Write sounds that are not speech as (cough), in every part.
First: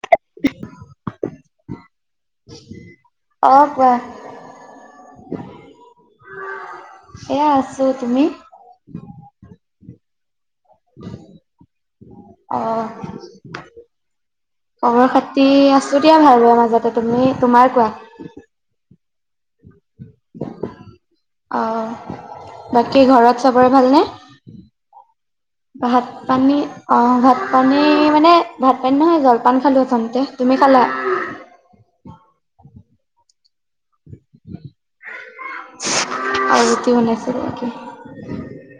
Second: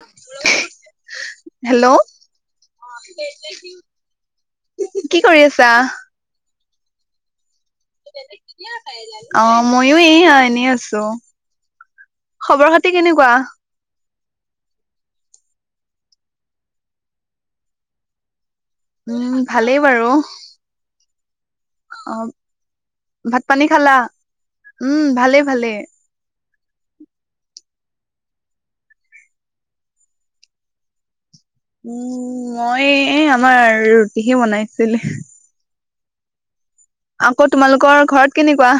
(unintelligible) Hello অ', কোৱা কি কৰি আছা? এয়া আছ। অ' ময়ো এই এনেই। আছো। খবৰ খাতি কেনেকুৱা? কঙৰ খতি আছো দিয়া ভাল হ মাজতে তুমি তোমাৰ কোৱা? উম ভালেই বাৰু অ' বাকী ভাত ঘৰত পানী চাবৰে খালা? ভালনে? উম ভালে ভালে। ভাত পানী অ' ভাত পানী মানে ভাত পানী নহয় জলপান খালোঁ সথনতে তুমি খালা? উম মই আমাৰ ৰুটিহে বনাইছিলে। আৰু কি আকৌ বনাইছিলে? তোমালোকৰ ঘৰত কেনেকুৱা?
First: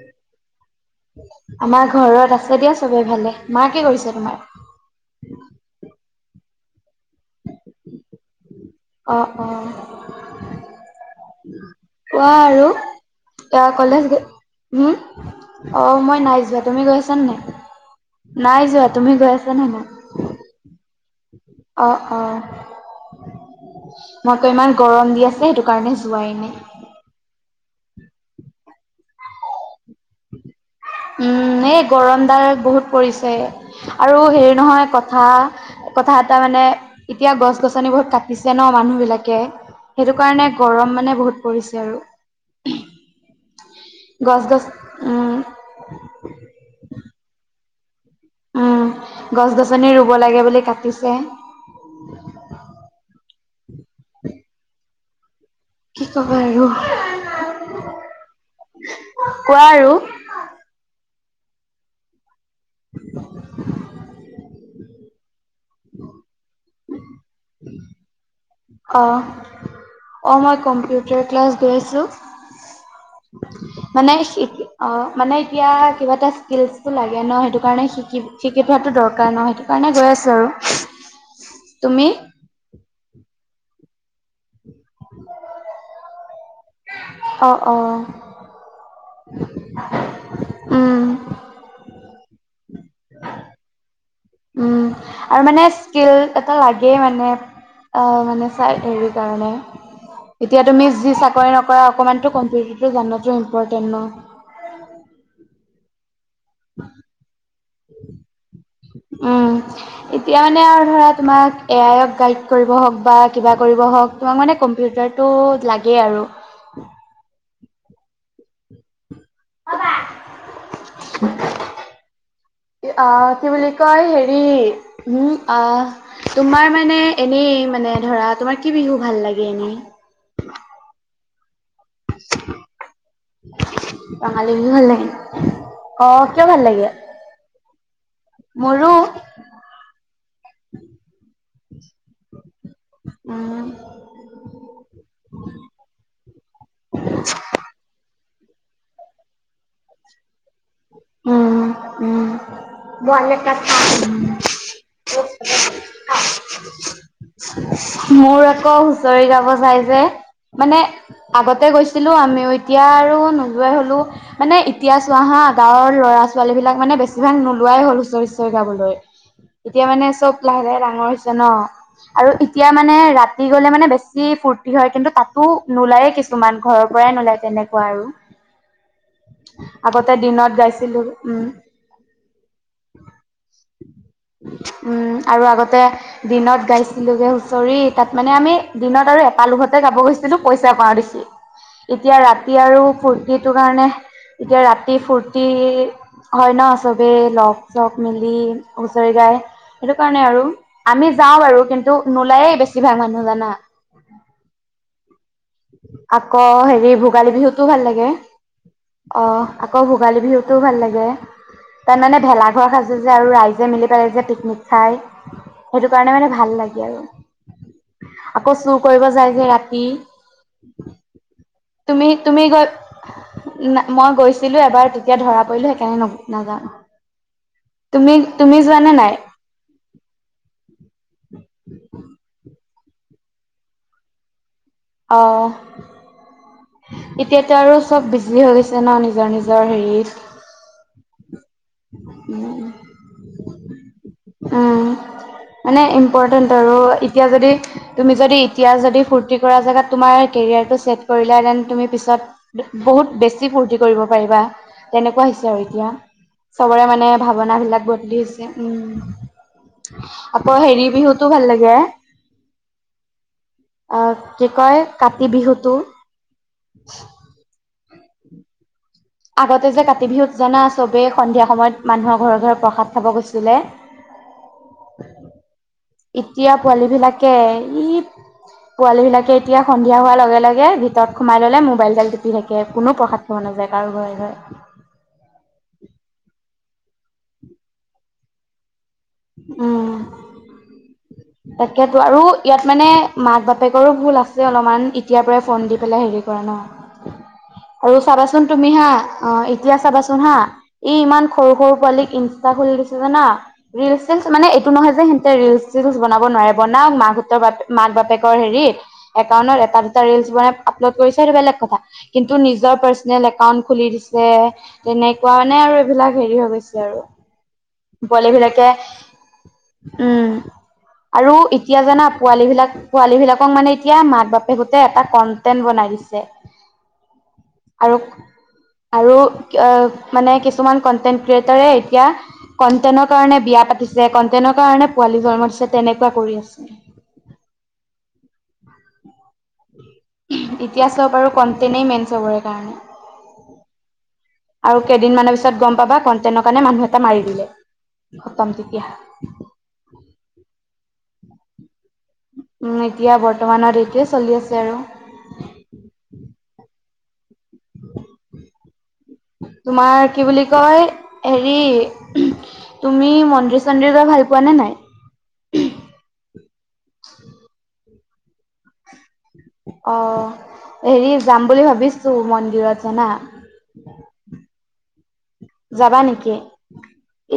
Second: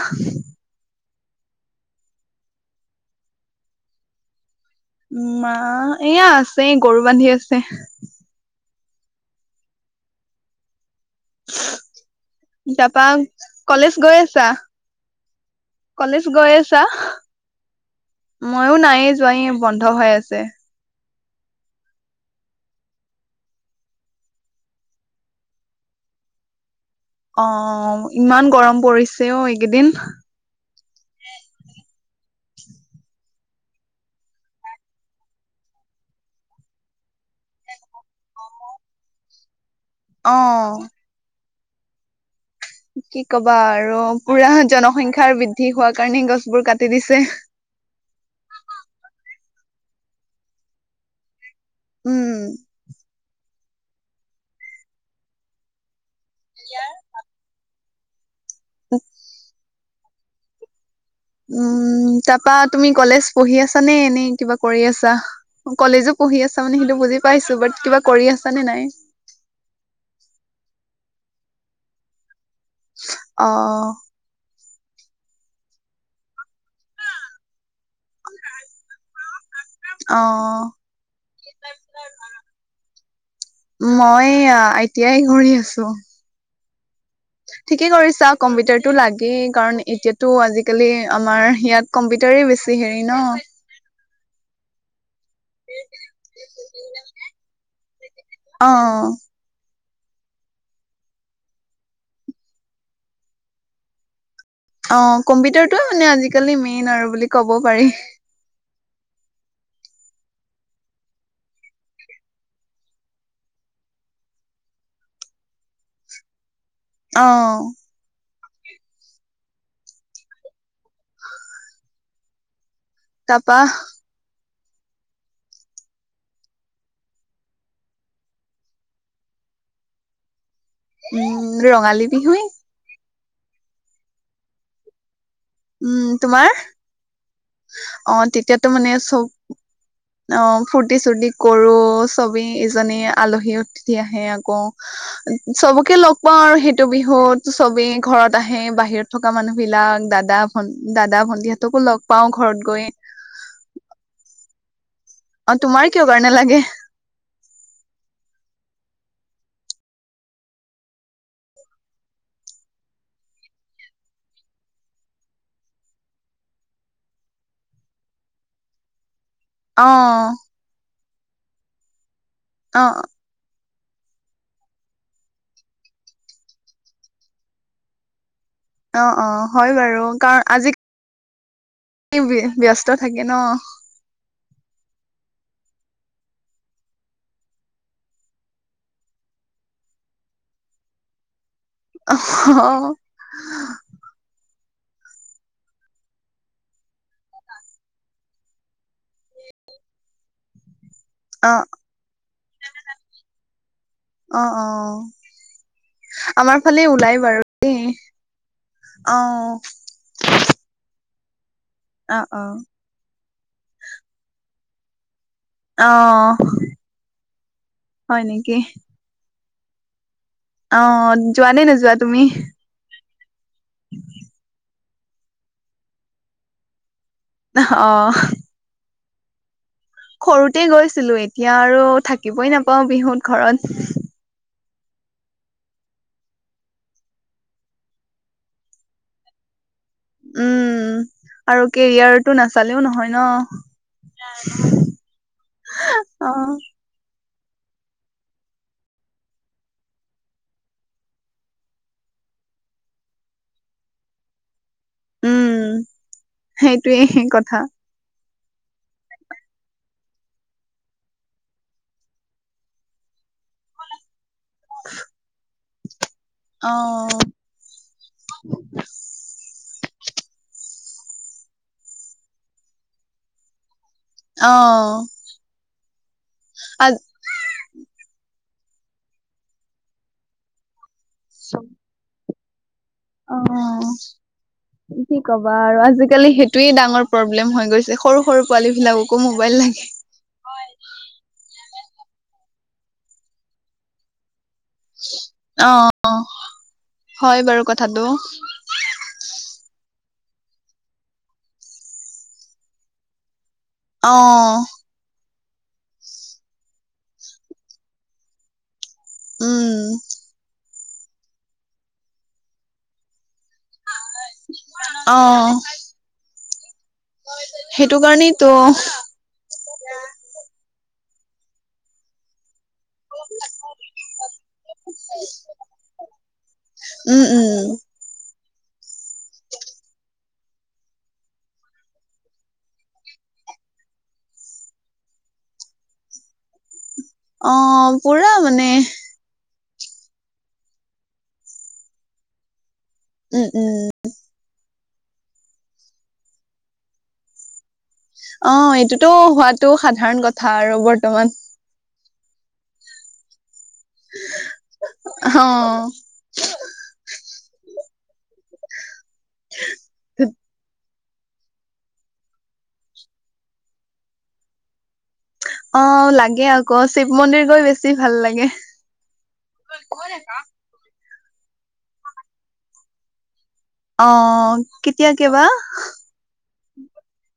আমাৰ ঘৰত আছে দিয়া চবে ভালে মাকা কি কৰিছে তোমাৰ? ম এয়া আছে গৰু বান্ধি আছে। অ' অ' কোৱা আৰু তাপা কলেজ গৈ গ আছা? উম। অ' কলেজ মই নাই গৈ যোৱা আছা? তুমি গৈছা নে নাই? নাই মইয়ো যোৱা নাইয়ে তুমি গৈ এই আছা নে বন্ধ হৈ নাই? আছে। অ' অ' মই কৌ ইমান গৰম দি আছে সেইটো কাৰণে যোৱাই নাই। অ' ইমান গৰম পৰিছে অ' এইকেইদিন। উম। উম এই গৰম দাল বহুত পৰিছে আৰু হেৰি নহয় কথা। কথা এটা মানে এতিয়া গছ গছনি বহুত কাটিছে ন মানুহ বিলাকে সেইটো কাৰণে অ গৰম মানে বহুত পৰিছে আৰু কি ক'ব? বা আৰু গছ পুৰা গছ জনসংখ্যাৰ উম বৃদ্ধি হোৱাৰ কাৰণেই গছবোৰ কাটি দিছে। উম গছ-গছনি ৰুব লাগে বুলি কাটিছে। উম (inaudible) তব আৰু (inaudible) কোৱা আৰু উম তাৰাপা তুমি কলেজ পঢ়ি আছা নে এনেই কিবা কৰি আছা‌? কলেজো পঢ়ি আছ মানে। সেইটো বুজি পাইছো বাট কিবা কৰি আছা? নে নাই? অ' অ' মই কম্পিউটাৰ ক্লাছ গৈ আছো। অ', মানে অ' মানে এতিয়া কিবা এটা স্কিলচবোৰ লাগে ন। সেইটো কাৰণে শিকি শিকি থোৱাটো দৰকাৰ ন সেইটো। কাৰণে গৈ আছো অ'। আৰু তুমি? মই এতিয়াই ঘূৰি আছো। অ অ ঠিকেই কৰিছা কম্পিউটাৰটো লাগেই কাৰণ এতিয়াতো আজিকালি উম আমাৰ ইয়াত কম্পিউটাৰ দৰে বেছি হেৰি ন। উম। আৰু মানে স্কিল এটা লাগেই মানে মানে চাই হেৰি অ', কাৰণে এতিয়া তুমি যি চাকৰি নকৰা অকনমানো কম্পিউটাৰ জো ইম্পৰ্টেন্ট ন। অঁ কম্পিউটাৰটোয়ে মানে আজিকালি মেইন আৰু বুলি ক'ব পাৰি। উম এতিয়া মানে আৰু ধৰা তোমাক এ আইক গাইড কৰিব হওক বা কিবা কৰিব। হওঁক বা মানে কম্পিউটাৰ টো লাগে আৰু অঁ। (unintelligible) অঁ কি তাৰপা বুলি কয় হেৰি উম আহ তোমাৰ মানে এনেই মানে ধৰা তোমাৰ কি বিহু ভাল লাগে এনেই? উম ৰঙালী বিহুয়ে ৰঙালী বিহু ভাল লাগে। অ কিয় ভাল লাগে? অঁ তেতিয়াতো মানে মোৰো চব অ ফূুৰ্তি চুৰ্তি কৰো চব আলহী উম অতিথি আহে আকৌ চবকে লগ পাওঁ আৰু সেইটো বিহুত চব ই ঘৰত আহে বাহিৰত থকা মানুহ বিলাক দাদা ভন দাদা ভন্টিহঁতকো লওক উ বাল কথা অঁ তোমাৰ কিয় কাৰনে লাগে? চৰি যাব চাই যে মানে আগতে গৈছিলো আমিও এতিয়া আৰু নোযাই হলো মানে এতিয়া চোৱাহা গাঁৱৰ ল'ৰা ছোৱালী বিলাক মানে বেছিভাগ নোলোৱাই হ'ল হুঁচৰি হুঁচৰি গাবলৈ এতিয়া অ মানে চব লাহে লাহে ডাঙৰ হৈছে ন আৰু এতিয়া অ মানে ৰাতি গলে মানে বেছি ফূৰ্তি হয় কিন্তু তাতো নোলায়েই কিছুমান ঘৰৰ পৰাই নোলায় তেনেকুৱা আৰু অঁ অঁ হয় বাৰু আগতে কাৰণ দিনত আজি গাইছিলোঁ উম ব্যস্ত থাকে ন। আৰু আগতে দিনত গাইছিলোগে হুঁচৰি তাত মানে আমি দিনত আৰু এপালুহতে গাব গৈছিলো পইচা পাওঁ দেখি। অ এতিয়া ৰাতি অ আৰু ফূৰ্তিটো কাৰণে এতিয়া ৰাতি ফুৰ্তি হয় ন চবেই লগ চগ মিলি হুঁচৰি গায়, সেইটো কাৰণে আৰু আমি যাওঁ বাৰু অ কিন্তু নোলায়ে বেছিভাগ মানুহ জানা? অ আকৌ আমাৰ অঁ ফালে আকৌ ওলাই ভোগালী বাৰু দেই অ বিহুতটোও ভাল লাগে। অ তাৰমানে অ ভেলাঘৰ সাজে যে আৰু ৰাইজে মিলি পেলাই যে পিকনিক খাই। অ সেইটো কাৰণে মানে ভাল লাগে আৰু হয় আকৌ চুৰ কৰিব যায় যে ৰাতি, অঁ যোৱা নে নাযোৱা তুমি? মই গৈছিলো এবাৰ তেতিয়া ধৰা পৰিলো সেইকাৰণে নাজাও। অ তুমি তুমি যোৱা না নাই? সৰুতে গৈছিলো এতিয়া আৰু থাকিবই নাপাও বিহুত ঘৰত। আহ এতিয়াতো আৰু চব বিজি হৈ গৈছে ন নিজৰ নিজৰ হেৰিত। উম আৰু কেৰিয়াৰটো নাচালেও নহয় ন? উম মানে অ ইম্পৰ্টেণ্ট আৰু এতিয়া যদি তুমি যদি এতিয়া যদি ফূৰ্তি কৰা জেগাত তোমাৰ কেৰিয়াৰটো ছেট কৰিলা দেন তুমি পিছত বহুত বেছি ফূৰ্তি কৰিব পাৰিবা তেনেকুৱা হৈছে উম আৰু এতিয়া। চবৰে সেইটোৱে মানে ভাৱনা কথা বিলাক বদলিছে। উম আকৌ হেৰি বিহুতটো ভাল লাগে, অ কি কয় কাতি বিহুটো, অ'। আগতে যে কাটি বিহুত জানা চবেই সন্ধিয়া সময়ত মানুহৰ ঘৰে ঘৰে প্ৰসাদ খাব গৈছিলে। অ'। এতিয়া আজ পোৱালীবিলাকে ই পোৱালীবিলাকে এতিয়া সন্ধিয়া হোৱাৰ লগে লগে ভিতৰত সোমাই ল'লে, মোবাইলডাল টিপি থাকে। কোনো প্ৰসাদ খাব নাযায়। কাৰো উম, ঘৰে ঘৰে। কি ক'বা আৰু আজিকালি সেই এইটোৱেই ডাঙৰ প্ৰব্লেম হৈ গৈছে। সৰু সৰু পোৱালীবিলাক- উম। (unintelligible) আৰু ইয়াত মানে মাক-বাপেকৰো ভুল আছে। যে অলপমান এতিয়াৰ পৰাই ফোন অ দি পেলাই হেৰি কৰা নহয়। হয় বাৰু আৰু কথাটো চাবাচোন তুমি হা, অ' এতিয়া চাবাচোন হা! ই ইমান সৰু সৰু পোৱালীক ইনষ্টা খুলি দিছে জানা? অ ৰীলচ-চিলচ মানে এইটো নহয় যে ৰিলচ-চিলচ বনাব নোৱাৰে, বনাওক মাকহঁতৰ মাক-বাপেকৰ হেৰিত। একাউণ্টত উম এটা দুটা ৰীলচ বনাই আপলোড কৰিছে সেইটো বেলেগ কথা। কিন্তু নিজৰ পাৰ্চনেল একাউণ্ট খুলি দিছে। অ তেনেকুৱা মানে আৰু এইবিলাক হেৰি হৈ গৈছে আৰু। সেইটো পোৱালীবিলাক কাৰণেইতো (unintelligible) উম। আৰু এতিয়া জানা পোৱালীবিলাক পোৱালীবিলাকক মানে এতিয়া মাক-বাপেকহঁতে এটা কন্টেন্ট বনাই দিছে। উম, উম, আৰু আৰু মানে আ কিছুমান কণ্টেণ্ট ক্ৰিয়েটাৰে এতিয়া কন্টেণ্টৰ কাৰণে বিয়া পাতিছে, কনটেনৰ কাৰণে পোৱালি জন্ম দিছে। তেনেকুৱা কৰি আছে। অ' পুৰা মানে। এতিয়া চব আৰু কণ্টেনে মেইন চবৰে কাৰণে। উম, উম। আৰু কেইদিনমানৰ পিছত গম পাবা, কণ্টেণ্টৰ কাৰণে মানুহ এটা মাৰি দিলে। খতম অ' তেতিয়া। এইটোতো হোৱাটো সাধাৰণ কথা আৰু। বৰ্তমান উম, এতিয়া বৰ্তমানত এইটোৱেই চলি আছে আৰু। অ'। তোমাৰ কি বুলি কয়! হেৰি তুমি মন্দিৰ-চন্দিৰ গৈ ভাল পোৱা নে নাই? লাগে অ' শিৱ মন্দিৰ গৈ বেছি ভাল লাগে। অ' হেৰি যাম বুলি ভাবিছো মন্দিৰত জানা! অ' কেতিয়াকে বা? যাবা নেকি?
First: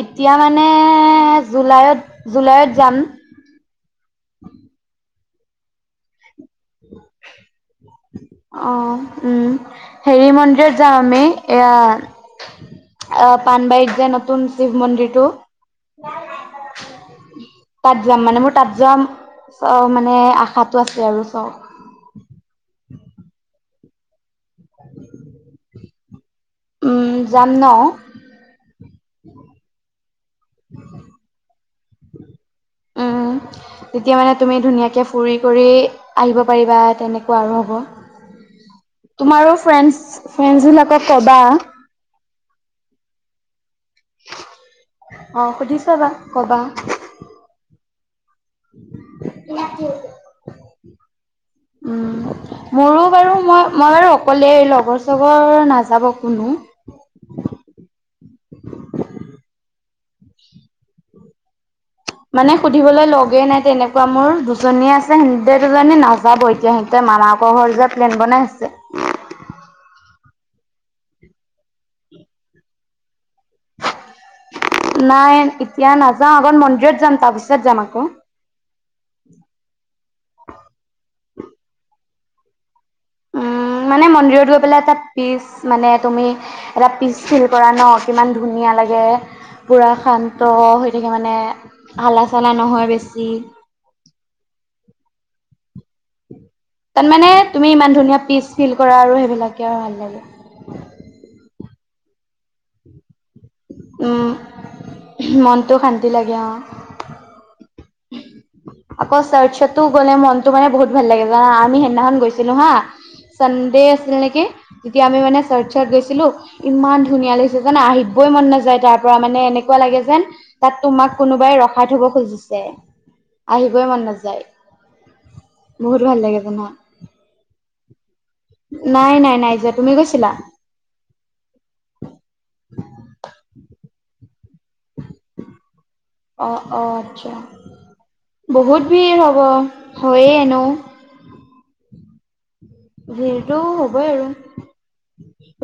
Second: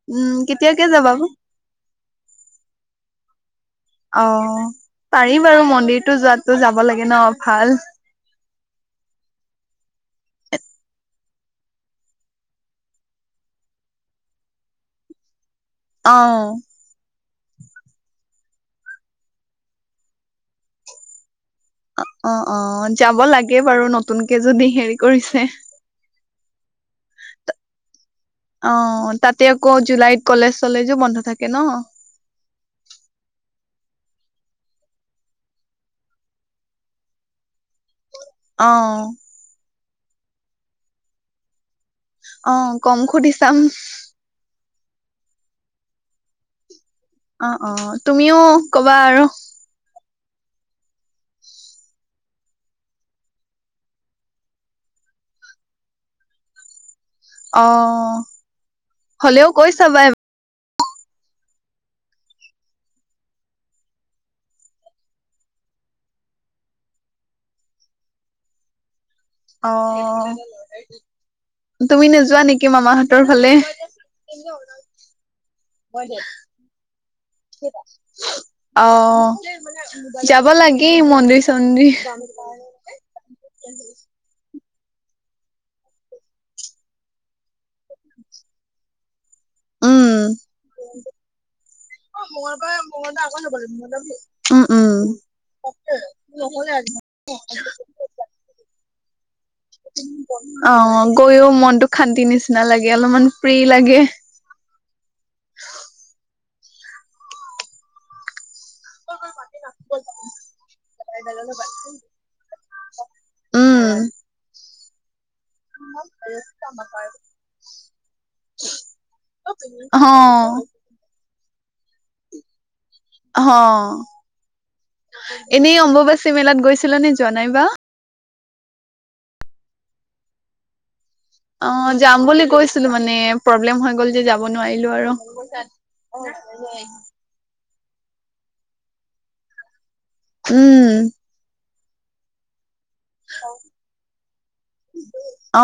এতিয়া উম, মানে কেতিয়াকে যাবা জুলাইত-জুলাইত যাম। অ' পাৰি বাৰু মন্দিৰটো যোৱাতো যাব লাগে ন ভাল। অ' উম। হেৰি মন্দিৰত যাওঁ আমি এয়া অ' পানবাৰীত যে নতুন শিৱ মন্দিৰটো অ'। তাত যাম মানে মোৰ তাত যোৱা চ মানে আশাটো আছে আৰু চখ অ' অ' অ' যাব লাগে বাৰু নতুনকে যদি হেৰি কৰিছে। উম যাম ন? অ' তাতে আকৌ জুলাইত কলেজ-চলেজো বন্ধ থাকে ন! উম। তেতিয়া মানে তুমি ধুনীয়াকৈ ফুৰি কৰি আহিব পাৰিবা, তেনেকুৱা আৰু হ'ব। তোমাৰো ফ্ৰেণ্ডচ -ফ্ৰেণ্ডচবিলাকক ক'বা। অ' কম। সুধি চাম। অ' সুধি চাবা, ক'বা। অ অ তুমিও ক'বা আৰু! (inaudible) উম, মোৰো বাৰু মই-মই বাৰু অকলে, লগৰ-চগৰ নাযাব কোনো! অ' (inaudible) হলেও কৈ চাবা (unintelligible) মানে সুধিবলৈ লগেই নাই তেনেকুৱা মোৰ দুজনীয়ে আছে সতে দুজনী নাযাব এতিয়া (unintelligible) মামাকৰ ঘৰ যোৱা প্লেন বনাই আছে (inaudible) অ' (inaudible) তুমি নোযোৱা নেকি মামাহত (unintelligible) হঁতৰ ফালে (unintelligible) নাই এতিয়া নাযাওঁ আগত মন্দিৰত যাম তাৰপিছত যাম আকৌ। অ' যাব লাগে মন্দিৰ-চন্দিৰ (unintelligible) হয় (unintelligible) উম মানে মন্দিৰত গৈ (unintelligible) এটা পিচ মানে তুমি এটা পিচ ফিল কৰা ন কিমান ধুনীয়া লাগে (unintelligible) পুৰা উম শান্ত হৈ থাকে মানে হালা-চালা নহয় বেছি (unintelligible) উম-উম (unintelligible) তাৰ মানে তুমি ইমান ধুনীয়া পিচ ফিল কৰা আৰু সেইবিলাক (unintelligible) অ' গৈও মনতো শান্তি নিচিনা লাগে অলপমান (unintelligible) উম (unintelligible) মনটো শান্তি লাগে অ'। আকৌ ছাৰ্চ টো গ'লে মনতটো মানে বহুত ভাল লাগে জানা। আমি সেইদিনাখন গৈছিলো হা। উম চানডে আছিল নেকি, তেতিয়া আমি মানে। চাৰ্চত গৈছিলো, ইমান ধুনীয়া লাগিছে জানা আহিবই মন নাযায়। তাৰ পৰা, মানে এনেকুৱা অ লাগে যেন। তাত তোমাক কোনোবাই ৰখাই থব খুজিছে। আহিবই মন অ' নাযায়। এনেই বহুত ভাল অম্বুবাচী লাগে মেলাত জানা, গৈছিল নে যোৱা নাইবা? নাই নাই নাই যোৱা তুমি গৈছিলা? অ' যাম বুলি গৈছিলো মানে প্ৰব্লেম হৈ গ'ল যে যাব নোৱাৰিলো আৰু। অ' অ' আচ্ছা, বহুত ভিৰ হব। হয় এ নৌ। উম ভৰিতটো হ'বই আৰু,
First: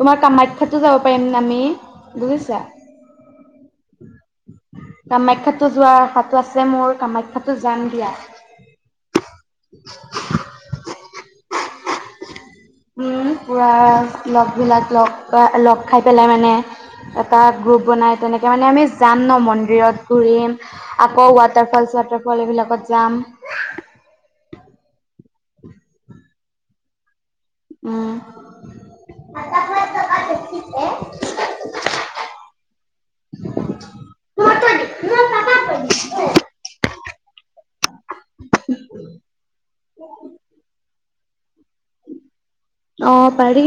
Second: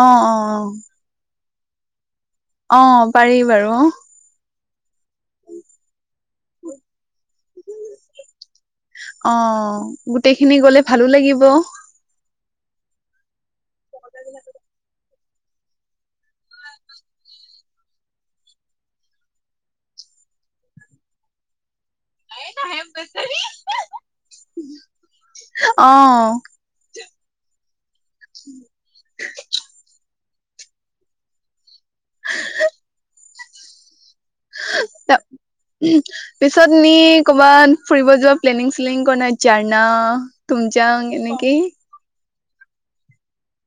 অ কামাখ্যাতো অ যাব পাৰিম আমি। বুজিছা? অ' পাৰি বাৰু। কামাখ্যাতো যোৱা আশাটো আছে মোৰ কাম অ' গোটেইখিনি গ'লে। ভালো লাগিব। উম পুৰা লগবিলাক লগ পা লগ খাই পেলাই মানে। এটা গ্ৰুপ বনাই তেনেকে মানে আমি যাম ন মন্দিৰত ঘুৰিম, আকৌ ৱাটাৰ ফল চোৱাটাৰ ফল এইবিলাকত যাম অ' (inaudible) উম (inaudible) ত উ পিছত নি কৰ'বাত ফুৰিব যোৱা প্লেনিং চ্লেনিং ক নাই জাইনা। উম যাওঁ নিকি? অ' পাৰি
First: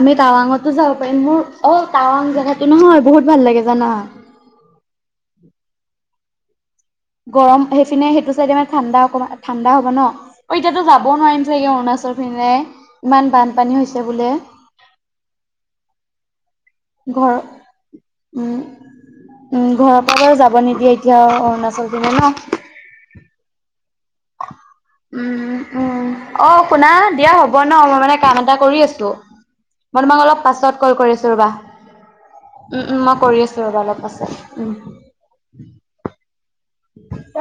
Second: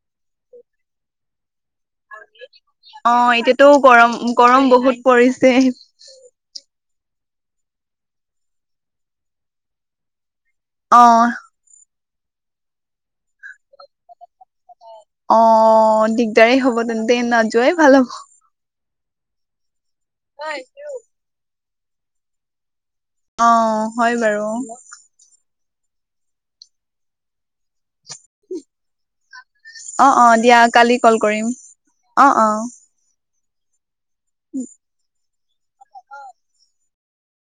আমি টাৱাংঅতো যাব পাৰিম, মোৰ অ' টাৱাং জেগাতো নহয় অ বহুত ভাল লাগে এতিয়াতো জানা? গৰম গৰম বহুত পৰিছে গৰম সেইপিনে সেইটো চাইডে মানে ঠাণ্ডা অকণমান ঠাণ্ডা হ'ব ন? অ' এতিয়াতো অ যাবও নোৱাৰিম চাগে। অৰুণাচল পিনে ইমান বানপানী হৈছে বোলে। অ' দিগদাৰেই হব তেন্তে ঘৰ নাযোৱাই ভাল হ'ব। উম উম ঘৰৰ পৰা বাৰু যাব নিদিয়ে এতিয়া অৰুণাচল পিনে ন। অ' হয় বাৰু। উম উম অ' শুনা দিয়া হ'ব ন, মই মানে কাম এটা কৰি আছো। মই অ তোমাক অ অলপ দিয়া পাছত কল কালি কৰিছো কৰিম ৰ'বা, অ অ উম উম মই কৰি আছো। ৰ'বা অলপ পাছত। তেট